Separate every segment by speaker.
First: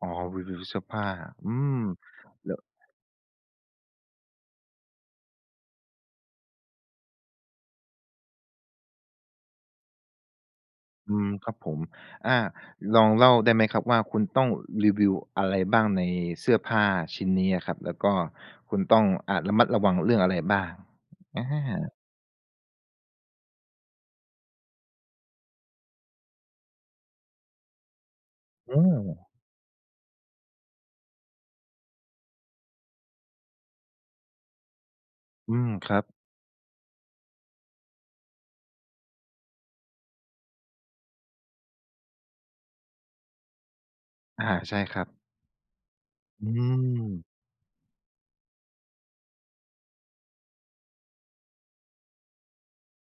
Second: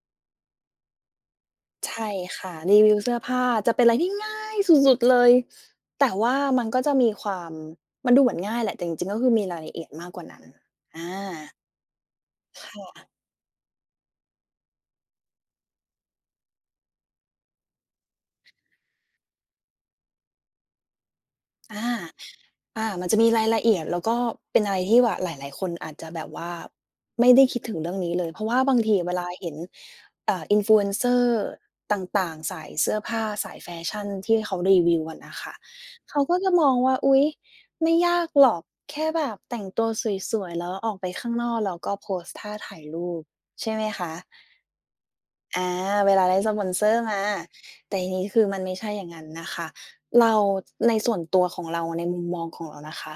Speaker 1: อ๋อ รีวิวเสื้อผ้า อืม
Speaker 2: ใช่ค
Speaker 1: แ
Speaker 2: ่
Speaker 1: บ
Speaker 2: ะ
Speaker 1: บ
Speaker 2: รีวิวเสื้อผ้าจะเป็นอะไรที่ง่ายสุด ๆ เลย แต่ว่ามันก็จะมีความ มันดูเหมือนง่ายแหละ แต่จริง ๆ แล้วมันมีรายละเอียดมากกว่านั้น อ
Speaker 1: อืม ค
Speaker 2: า
Speaker 1: รับผม อา
Speaker 2: ค่
Speaker 1: ลอ
Speaker 2: ะ
Speaker 1: งเล่าได้ไหมครับว่า คุณต้องรีวิวอะไรบ้างในเสื้อผ้าชิ้นนี้อะครับ แล้วก็คุณต้อง อ่า ระมัดระวังเรื่องอะไรบ้าง? อ
Speaker 2: อา
Speaker 1: า
Speaker 2: อา มันจะมีรายละเอียด แล้วก็เป็นอะไรที่แบบหลาย ๆ คนอาจจะแบบว่าไม่ได้คิดถึงเรื่องนี้เลย เพราะว่าบ
Speaker 1: อื
Speaker 2: างทีอะเวลา
Speaker 1: ม
Speaker 2: เห็น อ่า Influencer ต่าง ๆ สายเสื้อผ้า สายแฟชั่นที่เขารีวิวอะน่ะค่
Speaker 1: อื
Speaker 2: ะ
Speaker 1: ม ครับ
Speaker 2: เขาก็จะมองว่า อุ๊ย ไม่ยากหรอก แค่แบบแต่งตัวสวย ๆ แล้วออกไปข้างนอก แล้วก็โพสต์ท่าถ่ายรูปใช่ไหมคะ?
Speaker 1: อ่า ใช่ครับ
Speaker 2: อา เวลาได้
Speaker 1: อื
Speaker 2: สปอนเซอร์มา
Speaker 1: ม
Speaker 2: แต่ทีนี้คือมันไม่ใช่อย่างงั้นน่ะค่ะ เรา ในส่วนตัวของเรา ในมุมมองของเรานะคะ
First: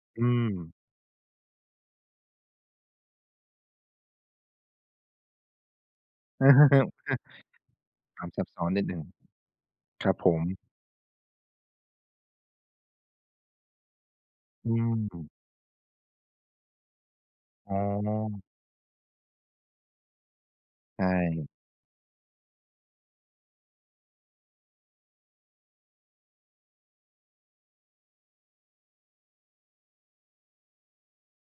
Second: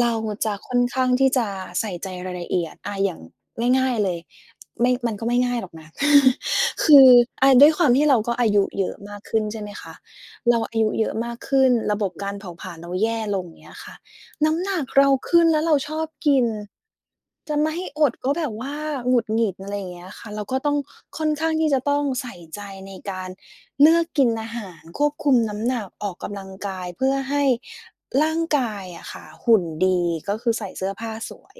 Speaker 2: เรา
Speaker 1: อื
Speaker 2: จะ
Speaker 1: ม
Speaker 2: ค่อนข้างที่จะใส่ใจรายละเอียด อ่า อย่างง่าย ๆ เลย ไม่ มันก็ไม่ง่ายหรอกนะ
Speaker 1: เออ
Speaker 2: คือ อ่า ด้วยความที่เรา
Speaker 1: ความ
Speaker 2: ก็
Speaker 1: ซั
Speaker 2: อ
Speaker 1: บ
Speaker 2: าย
Speaker 1: ซ้
Speaker 2: ุ
Speaker 1: อนนิ
Speaker 2: เย
Speaker 1: ด
Speaker 2: อ
Speaker 1: หน
Speaker 2: ะ
Speaker 1: ึ่ง
Speaker 2: มากขึ้น ใช่ไหมคะ
Speaker 1: ครับผ
Speaker 2: เร
Speaker 1: ม
Speaker 2: าอายุเยอะมากขึ้น ระบบการเผาผลาญเราแย่ลง อย่างเงี้ยค่ะ น้ำ
Speaker 1: อื
Speaker 2: หนักเรา
Speaker 1: ม
Speaker 2: ขึ้นแล้วเราชอบกิน จะไม่
Speaker 1: อ๋
Speaker 2: ให้อดก็แ
Speaker 1: อ
Speaker 2: บบว่าหงุดหงิด อะไรอย่างเงี้ยค่ะ เราก็ต้อง
Speaker 1: ใช
Speaker 2: ค่อนข้
Speaker 1: ่
Speaker 2: างที่จะต้องใส่ใจในการเลือกกินอาหาร ควบคุมน้ำหนัก ออกกำลังกาย เพื่อให้ร่างกายอะค่ะหุ่นดี ก็คือใส่เสื้อผ้าสวย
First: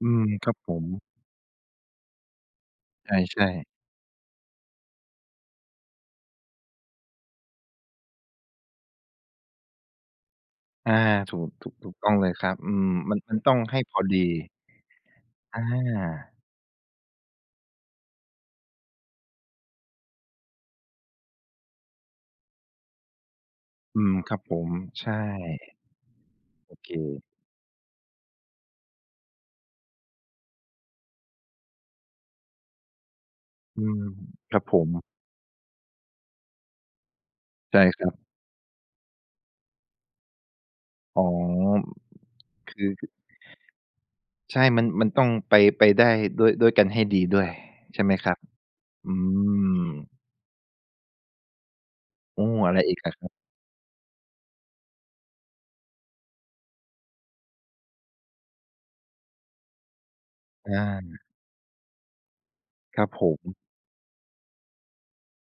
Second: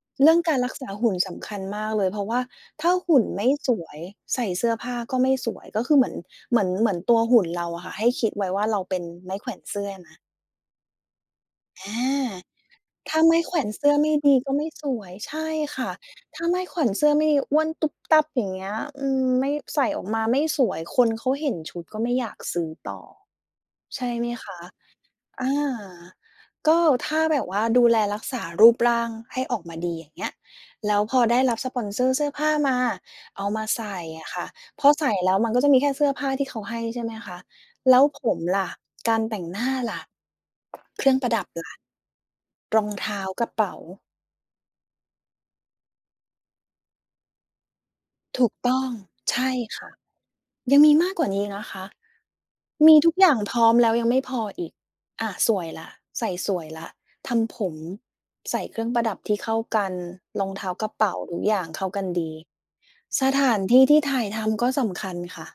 Speaker 1: อืม
Speaker 2: เรื่อง
Speaker 1: คร
Speaker 2: ก
Speaker 1: ั
Speaker 2: า
Speaker 1: บ
Speaker 2: รร
Speaker 1: ผ
Speaker 2: ักษ
Speaker 1: ม
Speaker 2: าหุ่นสำคัญมากเลย เพราะว่าถ้า
Speaker 1: ใ
Speaker 2: หุ่น
Speaker 1: ช
Speaker 2: ไม
Speaker 1: ่
Speaker 2: ่
Speaker 1: ๆ
Speaker 2: สวยใส่เสื้อผ้าก็ไม่สวย ก็คือเหมือน เหมือน เหมือนตัวหุ่นเราอะค่ะ ให้คิดไว้ว่า เราเป็นไม้แขวนเสื้อนะ
Speaker 1: อา ถูก ถูก
Speaker 2: อ
Speaker 1: ถู
Speaker 2: า
Speaker 1: กต้องเลยครับ อืม
Speaker 2: ถ
Speaker 1: มั
Speaker 2: ้า
Speaker 1: น
Speaker 2: ไ
Speaker 1: ม
Speaker 2: ม
Speaker 1: ั
Speaker 2: ้
Speaker 1: น
Speaker 2: แ
Speaker 1: ต้
Speaker 2: ข
Speaker 1: อ
Speaker 2: ว
Speaker 1: ง
Speaker 2: น
Speaker 1: ให้
Speaker 2: เสื้
Speaker 1: พ
Speaker 2: อ
Speaker 1: อ
Speaker 2: ไม่
Speaker 1: ดี
Speaker 2: ดีก็ไม่สวย ใช่
Speaker 1: อ
Speaker 2: ค่ะ
Speaker 1: า
Speaker 2: ถ้าไม้แขวนเสื้อไม่ดี อ้วนตุ้บตั้บอย่างเงี้ย อืม ไม่ ใส่ออกมาไม่สวย คนเขาเห็นชุดก็ไม่อยากซื้อต่อ
Speaker 1: อ
Speaker 2: ใ
Speaker 1: ื
Speaker 2: ช่
Speaker 1: ม
Speaker 2: ไหม
Speaker 1: ครับ
Speaker 2: ค
Speaker 1: ผ
Speaker 2: ะ
Speaker 1: ม ใช่
Speaker 2: อา
Speaker 1: โ
Speaker 2: ก
Speaker 1: อ
Speaker 2: ็
Speaker 1: เค
Speaker 2: ถ้าแบบว่าดูแลรักษารูปร่างให้ออกมาดี อย่างเงี้ย แล้วพอได้รับสปอนเซอร์เสื้อผ้ามา เอามา
Speaker 1: อ
Speaker 2: ใ
Speaker 1: ื
Speaker 2: ส่
Speaker 1: ม
Speaker 2: อะค่ะ
Speaker 1: ครับผ
Speaker 2: พอ
Speaker 1: ม
Speaker 2: ใส่แล้วมันก็จะมีแค่เสื้อผ้าที่เขาให้ ใช่ไหมคะ
Speaker 1: ใช่
Speaker 2: แล
Speaker 1: ค
Speaker 2: ้ว
Speaker 1: รับ
Speaker 2: ผมล่ะ การแต่งหน้าล่ะ เครื่อ
Speaker 1: อ
Speaker 2: ง
Speaker 1: ๋อ
Speaker 2: ประดับล่ะ
Speaker 1: ค
Speaker 2: ร
Speaker 1: ื
Speaker 2: อง เท
Speaker 1: อ
Speaker 2: ้า กระเป๋า
Speaker 1: ใช่ มัน มันต้องไป ไปได้ด้วย ด้วยกันให้ดีด้วย ใช่ไหมครับ?
Speaker 2: ถูกต้อง
Speaker 1: อื
Speaker 2: ใช่
Speaker 1: ม
Speaker 2: ค่ะ ยังมีมากกว่านี้นะคะ
Speaker 1: โอ้ อะไร
Speaker 2: ม
Speaker 1: อ
Speaker 2: ี
Speaker 1: ีก
Speaker 2: ท
Speaker 1: อ
Speaker 2: ุ
Speaker 1: ะ
Speaker 2: ก
Speaker 1: ค
Speaker 2: อ
Speaker 1: รั
Speaker 2: ย
Speaker 1: บ?
Speaker 2: ่างพร้อมแล้วยังไม่พออีก อา สวยแล้ว ใส่สวยแล้ว ทำผม ใส่เครื่องประดับที่เข้ากัน รองเท้า
Speaker 1: อ
Speaker 2: กระเป๋า
Speaker 1: า
Speaker 2: ทุกอย่างเข้ากันดี
Speaker 1: ครับผ
Speaker 2: สถ
Speaker 1: ม
Speaker 2: านที่ที่ถ่ายทำก็สำคัญค่ะ